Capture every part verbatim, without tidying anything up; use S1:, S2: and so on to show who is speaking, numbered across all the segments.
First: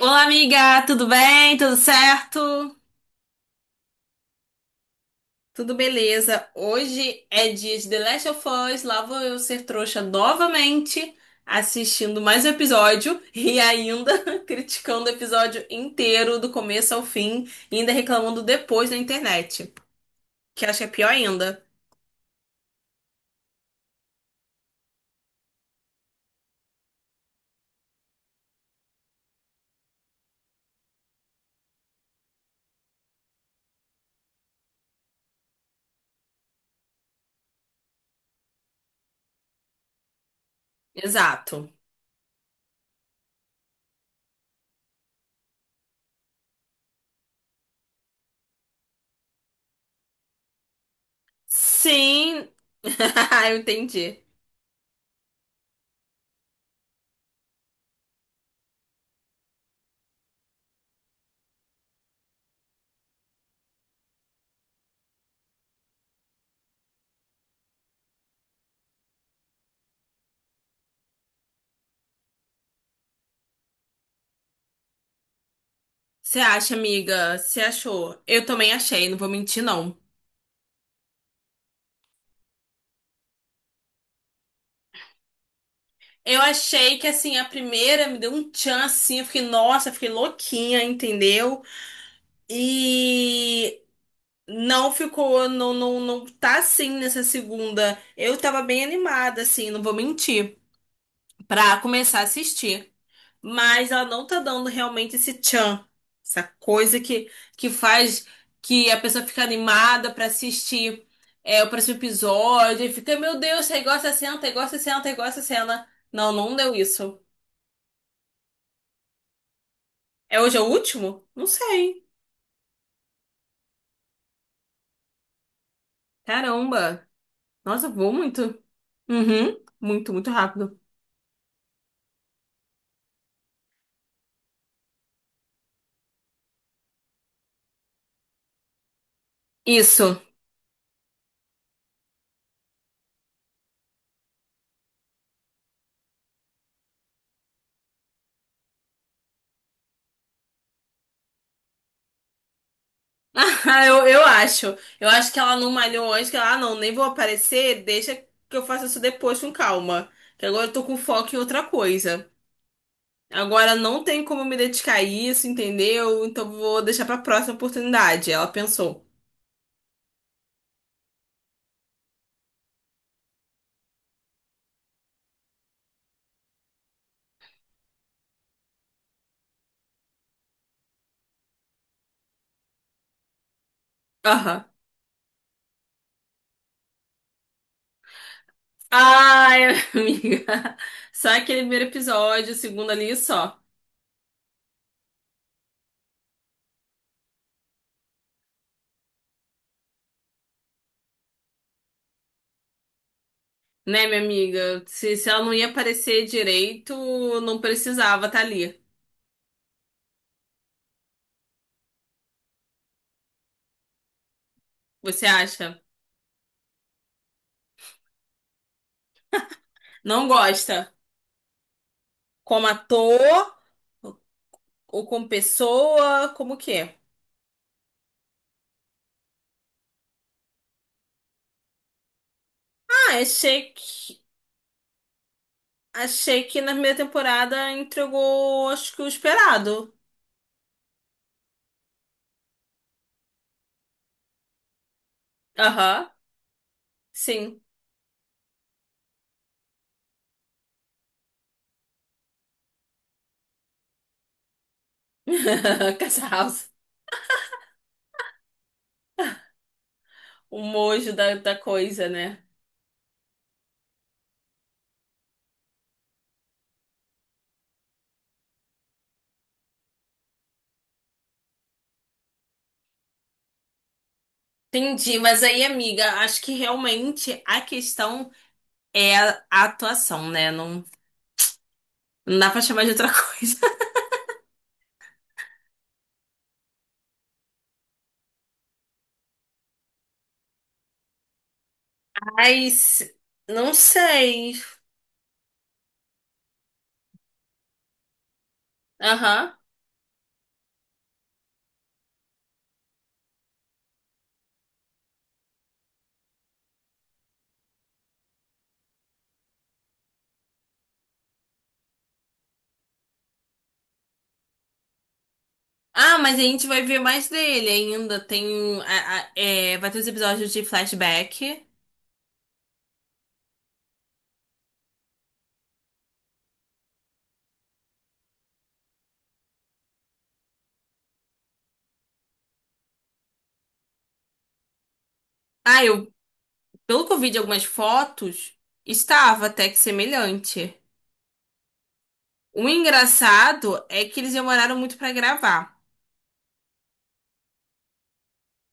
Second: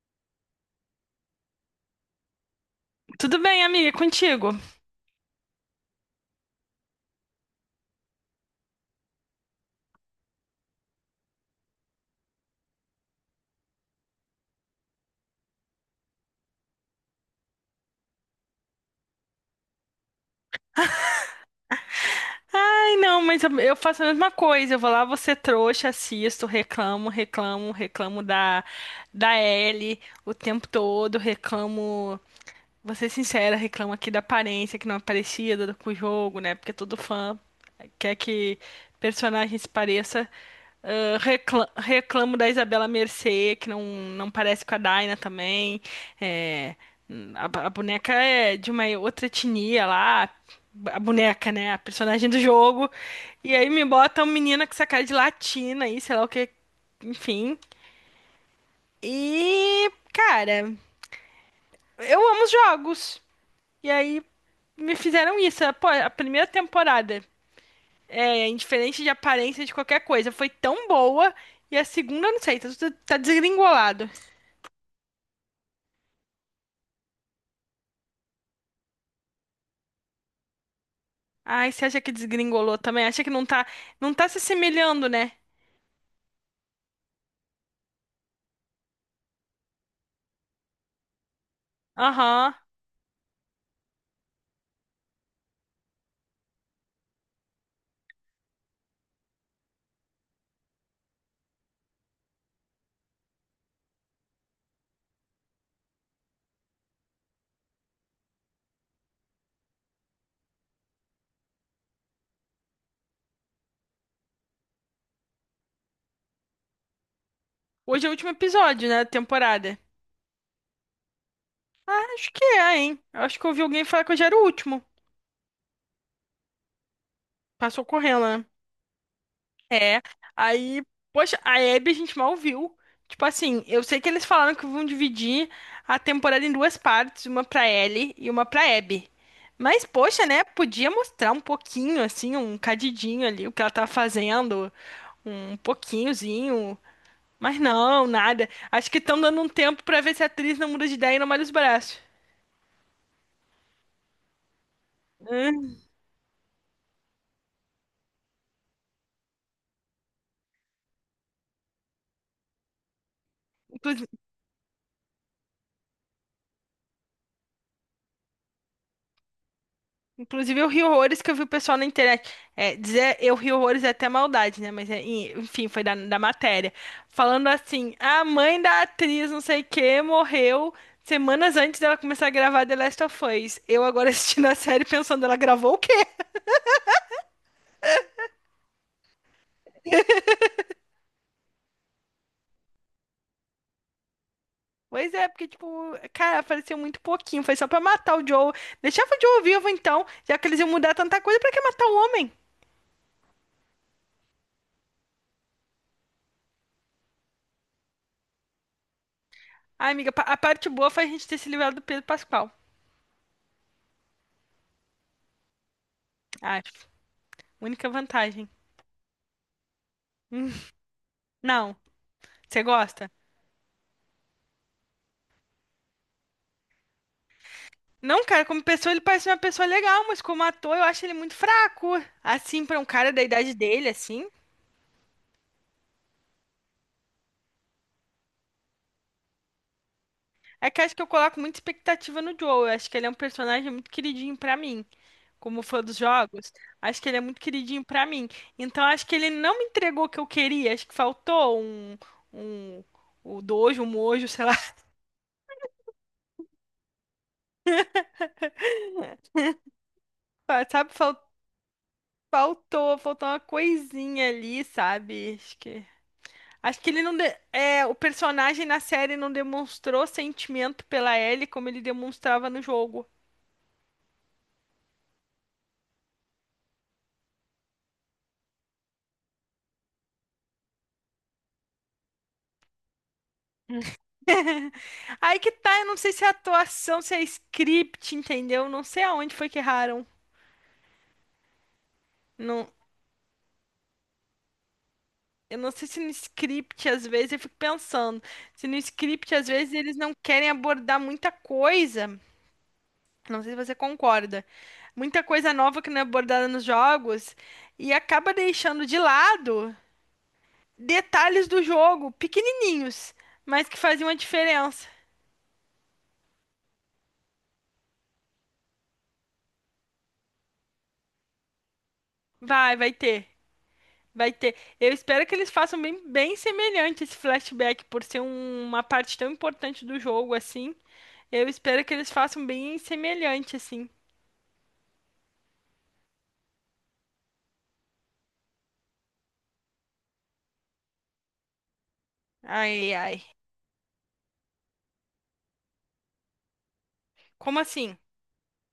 S1: Olá, amiga, tudo bem? Tudo certo?
S2: Tudo bem, amiga, é contigo.
S1: Tudo beleza? Hoje é dia de The Last of Us. Lá vou eu ser trouxa novamente, assistindo mais um episódio e ainda criticando o episódio inteiro, do começo ao fim, e ainda reclamando depois na internet, que acho que é pior ainda.
S2: Ai, não, mas eu eu faço a mesma coisa. Eu vou lá, você trouxa, assisto, reclamo, reclamo, reclamo da da Ellie o tempo todo, reclamo. Vou ser sincera, reclama aqui da aparência que não é parecida do- com o jogo, né? Porque todo fã quer que personagem se pareça. Ah, recla-
S1: Exato.
S2: reclamo da Isabela Mercê, que não, não parece com a Daina também. É, a, ba- a boneca é de uma outra etnia lá. A boneca, né? A personagem do
S1: Sim,
S2: jogo. E
S1: eu
S2: aí me
S1: entendi.
S2: bota uma menina com essa cara de latina aí, sei lá o que. Enfim. E, cara, eu amo os jogos. E aí me fizeram isso. Pô, a primeira temporada, é, indiferente de aparência de qualquer coisa, foi tão boa. E a segunda, eu não sei, tá, tudo- tá desgringolado.
S1: Você acha, amiga? Você achou? Eu também achei, não vou mentir, não.
S2: Ai, você acha que desgringolou também? Acha que não tá, não tá se assemelhando, né?
S1: Eu achei que assim, a primeira me deu um tchan assim, eu fiquei, nossa, eu fiquei louquinha, entendeu?
S2: Aham.
S1: E não ficou, não, não, não tá assim nessa segunda. Eu tava bem animada, assim, não vou mentir, pra começar a assistir. Mas ela não tá dando realmente esse tchan, essa coisa que, que faz que a pessoa fica animada pra assistir é, o próximo episódio, e fica, meu Deus, aí gosta, senta, aí gosta, senta, aí gosta, cena. Não, não deu isso.
S2: Hoje é o último episódio, né, da temporada.
S1: É, hoje é o último? Não sei.
S2: Acho que é, hein? Eu Acho que eu ouvi alguém falar que hoje era o último.
S1: Caramba.
S2: Passou
S1: Nossa, voou
S2: correndo, né?
S1: muito. Uhum.
S2: É,
S1: Muito, muito rápido.
S2: aí, poxa, a Abby a gente mal viu. Tipo assim, eu sei que eles falaram que vão dividir a temporada em duas partes, uma pra Ellie e uma pra Abby. Mas,
S1: Isso.
S2: poxa, né? Podia mostrar um pouquinho, assim, um cadidinho ali, o que ela tá fazendo, um pouquinhozinho. Mas não, nada. Acho que estão dando um tempo pra ver se a atriz não muda de ideia e não malha os braços.
S1: Ah, eu, eu acho. Eu acho que ela não
S2: Hum.
S1: malhou antes, que ela, ah, não, nem vou aparecer, deixa que eu faça isso depois com calma. Que agora eu tô com foco em outra coisa. Agora não tem como me dedicar a isso, entendeu? Então vou deixar pra próxima oportunidade. Ela pensou.
S2: Inclusive, eu ri horrores que eu vi o pessoal na internet. É, dizer eu ri horrores é até maldade, né? Mas, é, e- enfim, foi da, da matéria. Falando assim: a mãe da atriz, não sei o quê, morreu semanas antes dela começar a gravar The Last of Us. Eu agora assistindo a
S1: Aham.
S2: série pensando, ela gravou o quê?
S1: Ai, amiga. Só aquele primeiro episódio, o segundo ali só.
S2: Pois é, porque, tipo, cara, apareceu muito pouquinho. Foi só pra matar o Joe. Deixava o Joe vivo, então, já que eles iam mudar tanta coisa, pra que matar o homem?
S1: Né, minha amiga? Se, se ela não ia aparecer direito, não precisava estar ali.
S2: Ai, amiga, pa- a parte boa foi a gente ter se livrado do Pedro Pascal.
S1: Você acha?
S2: Acho. Única vantagem.
S1: Não
S2: Hum,
S1: gosta?
S2: Não. Você
S1: Como
S2: gosta?
S1: ator ou como pessoa? Como que é?
S2: Não, cara, como pessoa ele parece uma pessoa legal, mas como ator eu acho ele muito fraco. Assim, pra um cara
S1: Ah,
S2: da idade
S1: achei
S2: dele,
S1: que,
S2: assim.
S1: achei que na primeira temporada entregou, acho que o esperado.
S2: É que acho que eu coloco muita expectativa no Joel. Eu acho que ele é um personagem muito queridinho pra mim, como fã dos
S1: Aham,
S2: jogos. Acho que ele é muito
S1: sim.
S2: queridinho pra mim. Então acho que ele não me entregou o que eu queria. Acho que faltou um, um, o dojo, um mojo, sei lá.
S1: Casa House. O
S2: Sabe,
S1: mojo
S2: Fal-
S1: da, da coisa, né?
S2: faltou, faltou uma coisinha ali, sabe? Acho que Acho que ele não. de- É, o personagem na série não demonstrou sentimento pela Ellie como ele demonstrava no jogo.
S1: Entendi, mas aí, amiga, acho que realmente a questão é a a atuação, né? Não, não dá pra chamar de outra coisa.
S2: Aí que tá, eu não sei se é atuação, se é script, entendeu? Não sei aonde foi que erraram. Não,
S1: Mas não sei.
S2: eu não sei se no script, às vezes, eu fico pensando. Se no script, às
S1: Aham.
S2: vezes, eles não querem abordar muita coisa. Não sei se você concorda. Muita coisa nova que não é abordada nos jogos. E acaba deixando de lado, detalhes do jogo, pequenininhos, mas que faziam a diferença.
S1: Ah, mas a gente vai ver mais dele ainda. Tem. a- a- é, vai ter os episódios de flashback.
S2: Vai, vai ter, vai ter. Eu espero que eles façam bem, bem semelhante esse flashback, por ser um- uma parte tão importante do jogo assim. Eu espero que eles façam bem semelhante assim.
S1: Ah, eu, pelo que eu vi de algumas fotos, estava até que semelhante. O
S2: Ai, ai.
S1: engraçado é que eles demoraram muito pra gravar.
S2: Como assim?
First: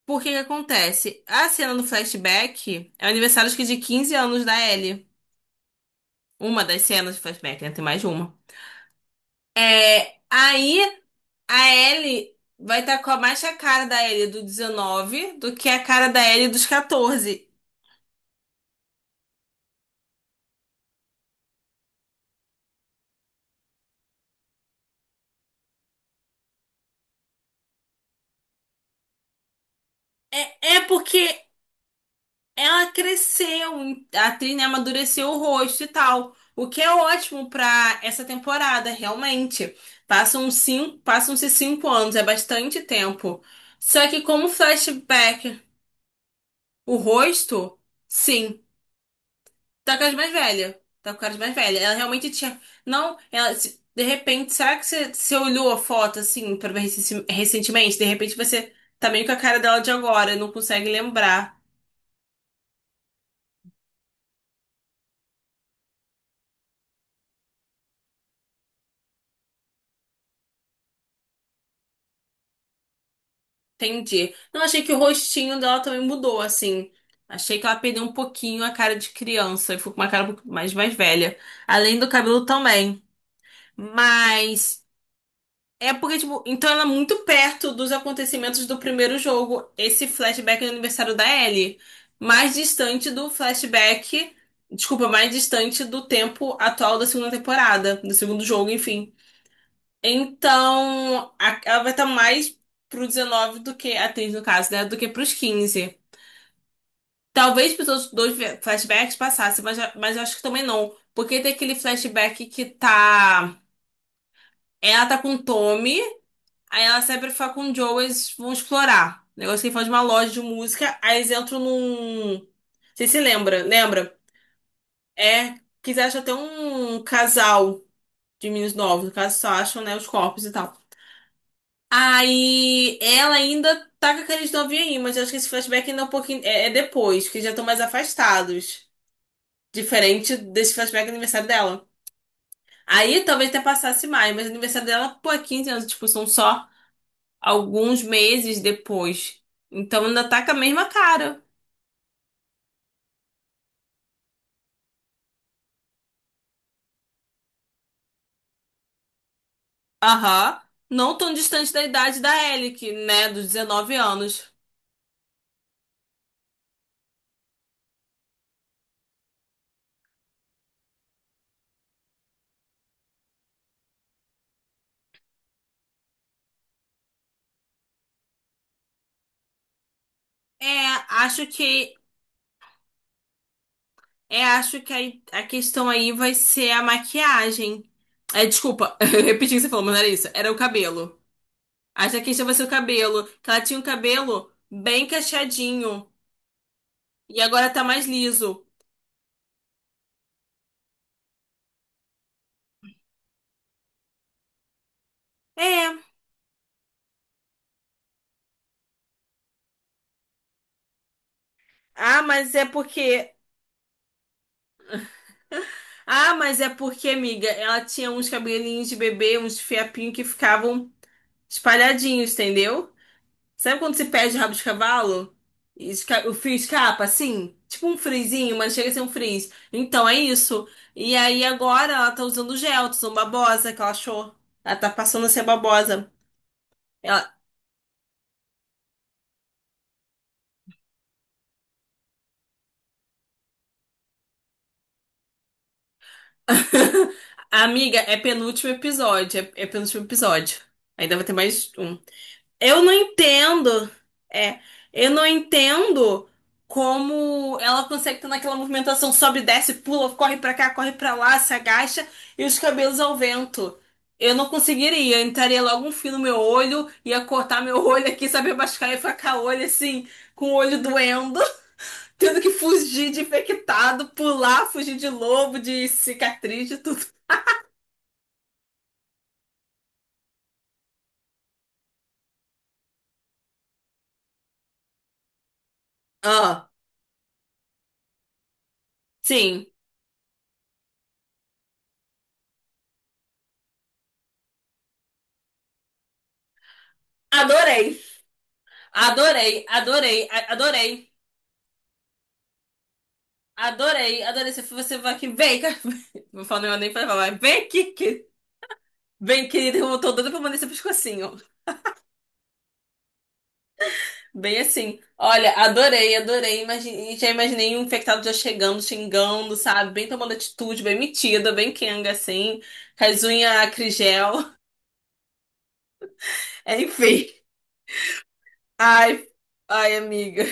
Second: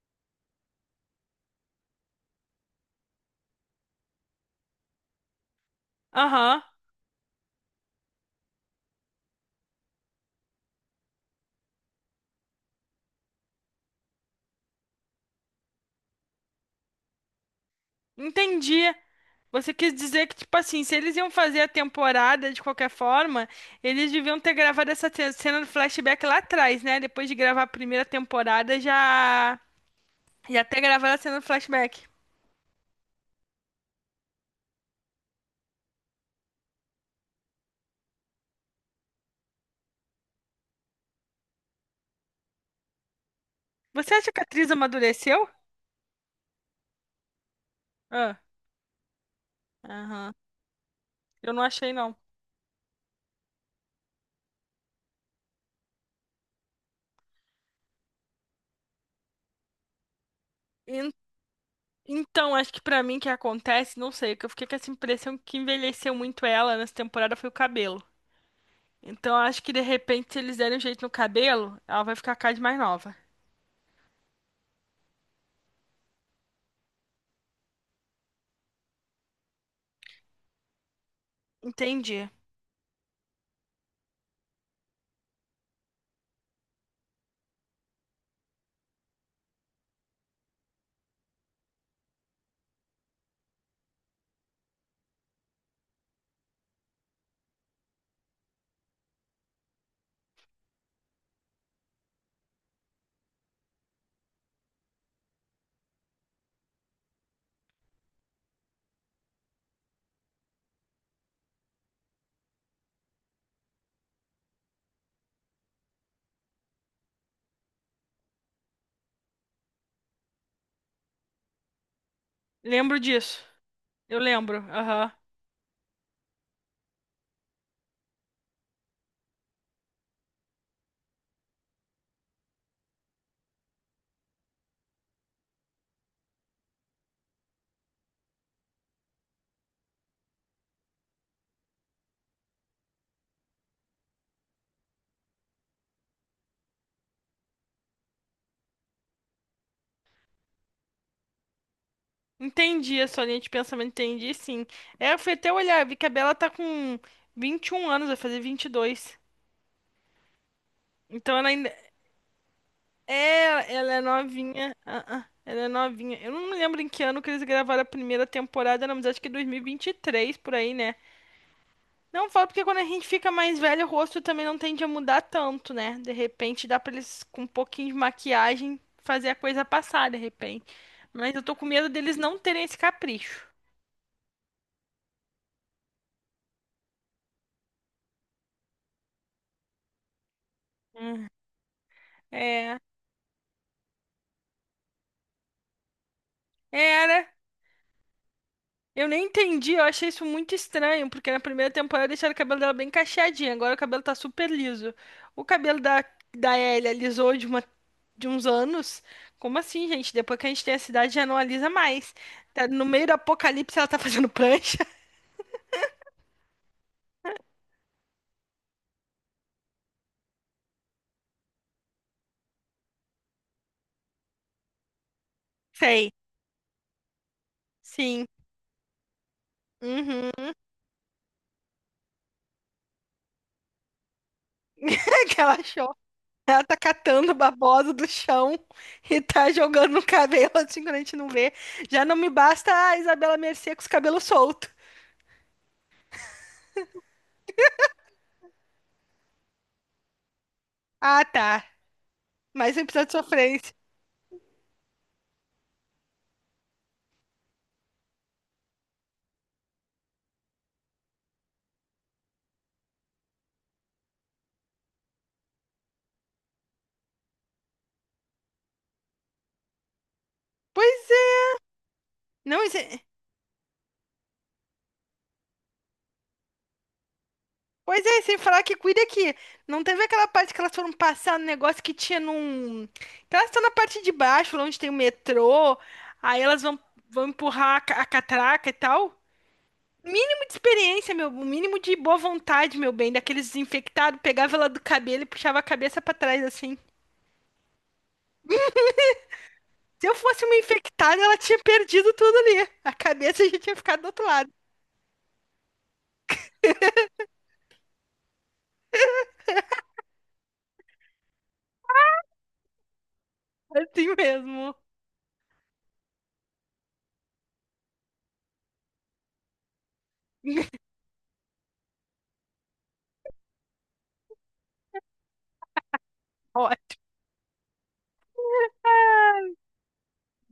S1: Por que que acontece? A cena do flashback é o aniversário acho que de quinze anos da Ellie.
S2: Aham,
S1: Uma das cenas de flashback, né? Tem mais de uma. É, aí a Ellie vai estar com a mais a cara da Ellie do dezenove do que a cara da Ellie dos catorze.
S2: entendi. Você quis dizer que, tipo assim, se eles iam fazer a temporada de qualquer forma, eles deviam ter gravado essa ce- cena do flashback lá atrás, né? Depois de gravar a primeira temporada, já.
S1: É,
S2: E
S1: é
S2: até gravaram a
S1: porque
S2: cena do flashback.
S1: ela cresceu, a atriz, né, amadureceu o rosto e tal. O que é ótimo pra essa temporada, realmente. Passam cinco, passam-se cinco anos, é bastante tempo. Só
S2: Você
S1: que
S2: acha que a
S1: como
S2: atriz amadureceu?
S1: flashback, o rosto,
S2: Ah,
S1: sim. Tá com as mais
S2: aham.
S1: velha Tá com a caras
S2: Eu
S1: mais
S2: não
S1: velha.
S2: achei,
S1: Ela
S2: não.
S1: realmente tinha. Não, ela. Se- de repente, será que você, você olhou a foto assim pra ver recen- recentemente? De repente você tá meio com a cara dela de agora, não consegue
S2: En-
S1: lembrar.
S2: Então, acho que pra mim que acontece, não sei, que eu fiquei com essa impressão que envelheceu muito ela nessa temporada foi o cabelo. Então, acho que de repente, se eles derem um jeito no cabelo, ela vai ficar cada vez mais nova.
S1: Entendi. Não, achei que o rostinho dela também mudou, assim. Achei que ela perdeu um pouquinho a cara de criança e ficou com uma cara um pouco mais, mais velha. Além do
S2: Entendi.
S1: cabelo também. Mas. É porque, tipo, então ela é muito perto dos acontecimentos do primeiro jogo, esse flashback do aniversário da Ellie. Mais distante do flashback. Desculpa, mais distante do tempo atual da segunda temporada, do segundo jogo, enfim. Então, a- ela vai estar mais pro dezenove do que, a atriz no caso, né? Do que pros quinze. Talvez pros outros dois ve- flashbacks passassem, mas, mas eu acho que também não. Porque tem aquele flashback que tá. Ela tá com o Tommy. Aí ela sempre fala com o Joe, eles vão explorar. O negócio que ele fala de uma loja de música, aí eles entram num.
S2: Lembro
S1: Você se
S2: disso.
S1: lembra? Lembra?
S2: Eu lembro. Aham.
S1: É, quiser achar até um casal de meninos novos, no caso só acham, né, os corpos e tal. Aí ela ainda tá com aqueles novinhos aí, mas eu acho que esse flashback ainda é um pouquinho. É, é depois, que já estão mais afastados. Diferente desse flashback do aniversário dela. Aí talvez até passasse mais, mas o aniversário dela, pô, é quinze anos de expulsão só. Alguns meses depois. Então ainda tá com a mesma cara.
S2: Entendi a sua linha de pensamento, entendi sim. É, eu fui até olhar, vi que a Bela tá com vinte e um anos, vai fazer vinte e dois.
S1: Aham. Não tão
S2: Então ela
S1: distante
S2: ainda.
S1: da idade da Ellie, que, né, dos
S2: É, ela
S1: dezenove
S2: é
S1: anos.
S2: novinha. Ah, ah, ela é novinha. Eu não lembro em que ano que eles gravaram a primeira temporada, não, mas acho que dois mil e vinte e três por aí, né? Não falo porque quando a gente fica mais velho, o rosto também não tende a mudar tanto, né? De repente dá pra eles com um pouquinho de maquiagem fazer a coisa passar, de repente.
S1: É,
S2: Mas eu
S1: acho
S2: tô com medo
S1: que
S2: deles não terem esse capricho.
S1: é, acho que a, a questão aí vai ser a maquiagem. É, desculpa, eu repeti o que você falou, mas não era isso. Era o cabelo. Acho que a questão vai ser o
S2: É,
S1: cabelo. Que ela tinha um cabelo bem cacheadinho.
S2: é, era.
S1: E agora tá mais liso.
S2: Eu nem entendi, eu achei isso muito estranho, porque na primeira temporada deixaram o cabelo dela bem cacheadinho, agora o cabelo tá super liso. O cabelo da,
S1: É.
S2: da Ellie alisou de, uma, de uns anos. Como assim, gente? Depois que a gente tem a cidade já não alisa mais.
S1: Ah, mas é
S2: Tá no meio do
S1: porque
S2: apocalipse ela tá fazendo prancha.
S1: Ah, mas é porque, amiga, ela tinha uns cabelinhos de bebê, uns fiapinhos que ficavam espalhadinhos, entendeu? Sabe quando você perde o rabo de cavalo? E
S2: Sei.
S1: esca- o fio escapa, assim? Tipo um
S2: Sim.
S1: frizinho, mas chega a ser um frizz. Então, é
S2: Uhum.
S1: isso. E aí, agora, ela tá usando gel, tá usando babosa, que ela achou. Ela tá passando
S2: É
S1: a
S2: que
S1: ser
S2: ela achou.
S1: babosa.
S2: Ela tá catando
S1: Ela...
S2: babosa do chão e tá jogando no cabelo assim quando a gente não vê. Já não me basta a Isabela Mercê com os cabelos soltos.
S1: Amiga, é penúltimo episódio. É, é penúltimo episódio. Ainda vai
S2: Ah,
S1: ter
S2: tá.
S1: mais um.
S2: Mais um
S1: Eu não
S2: episódio de sofrência.
S1: entendo. É, eu não entendo como ela consegue ter naquela movimentação sobe, desce, pula, corre pra cá, corre pra lá, se agacha e os cabelos ao vento. Eu não conseguiria, eu entraria logo um fio no meu olho, ia cortar meu olho aqui, saber machucar e ficar o olho assim, com o olho
S2: Pois é,
S1: doendo, tendo que
S2: não, e sem-
S1: fugir de infectado, pular, fugir de lobo, de cicatriz, de tudo.
S2: pois é, sem falar que cuida que não teve aquela parte que elas foram passar no negócio que tinha num. Que elas estão na parte de baixo, lá onde tem o metrô, aí elas
S1: Ah,
S2: vão, vão empurrar a, ca- a catraca e tal.
S1: sim.
S2: Mínimo de experiência, meu, o mínimo de boa vontade, meu bem, daqueles desinfectados, pegava ela do cabelo e puxava a cabeça pra trás assim.
S1: Adorei. Adorei,
S2: Se eu
S1: adorei,
S2: fosse
S1: a-
S2: uma
S1: adorei.
S2: infectada, ela tinha perdido tudo ali. A cabeça já tinha ficado do
S1: Adorei,
S2: outro lado.
S1: adorei. Se você vai aqui, vem cá. Não falo nem, nem pra falar, mas vem aqui, que... Vem, querido, eu tô doida pra mandar esse pescocinho.
S2: Assim
S1: Bem
S2: mesmo.
S1: assim. Olha, adorei, adorei. Imagine... Já imaginei um infectado já chegando, xingando, sabe? Bem tomando atitude, bem metida, bem quenga, assim. Com as unhas acrigel.
S2: Ó,
S1: Enfim. Ai, ai, amiga.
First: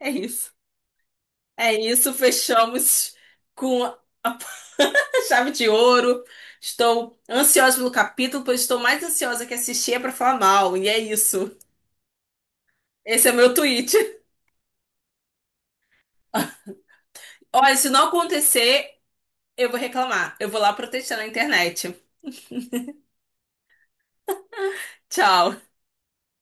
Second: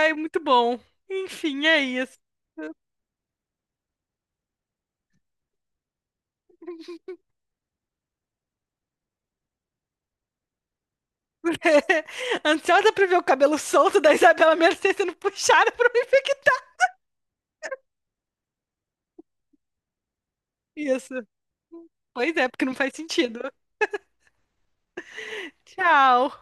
S1: É
S2: muito
S1: isso.
S2: bom. Enfim,
S1: É
S2: é
S1: isso,
S2: isso.
S1: fechamos com a chave de ouro. Estou ansiosa pelo capítulo, pois estou mais ansiosa que assistir é pra falar mal. E é isso.
S2: Ansiosa pra ver o
S1: Esse é o meu
S2: cabelo
S1: tweet.
S2: solto da Isabela Mercê sendo puxada pra me infectar.
S1: Olha, se não acontecer, eu vou reclamar. Eu vou lá protestar
S2: Isso.
S1: na internet.
S2: Pois é, porque não faz sentido.
S1: Tchau.
S2: Tchau.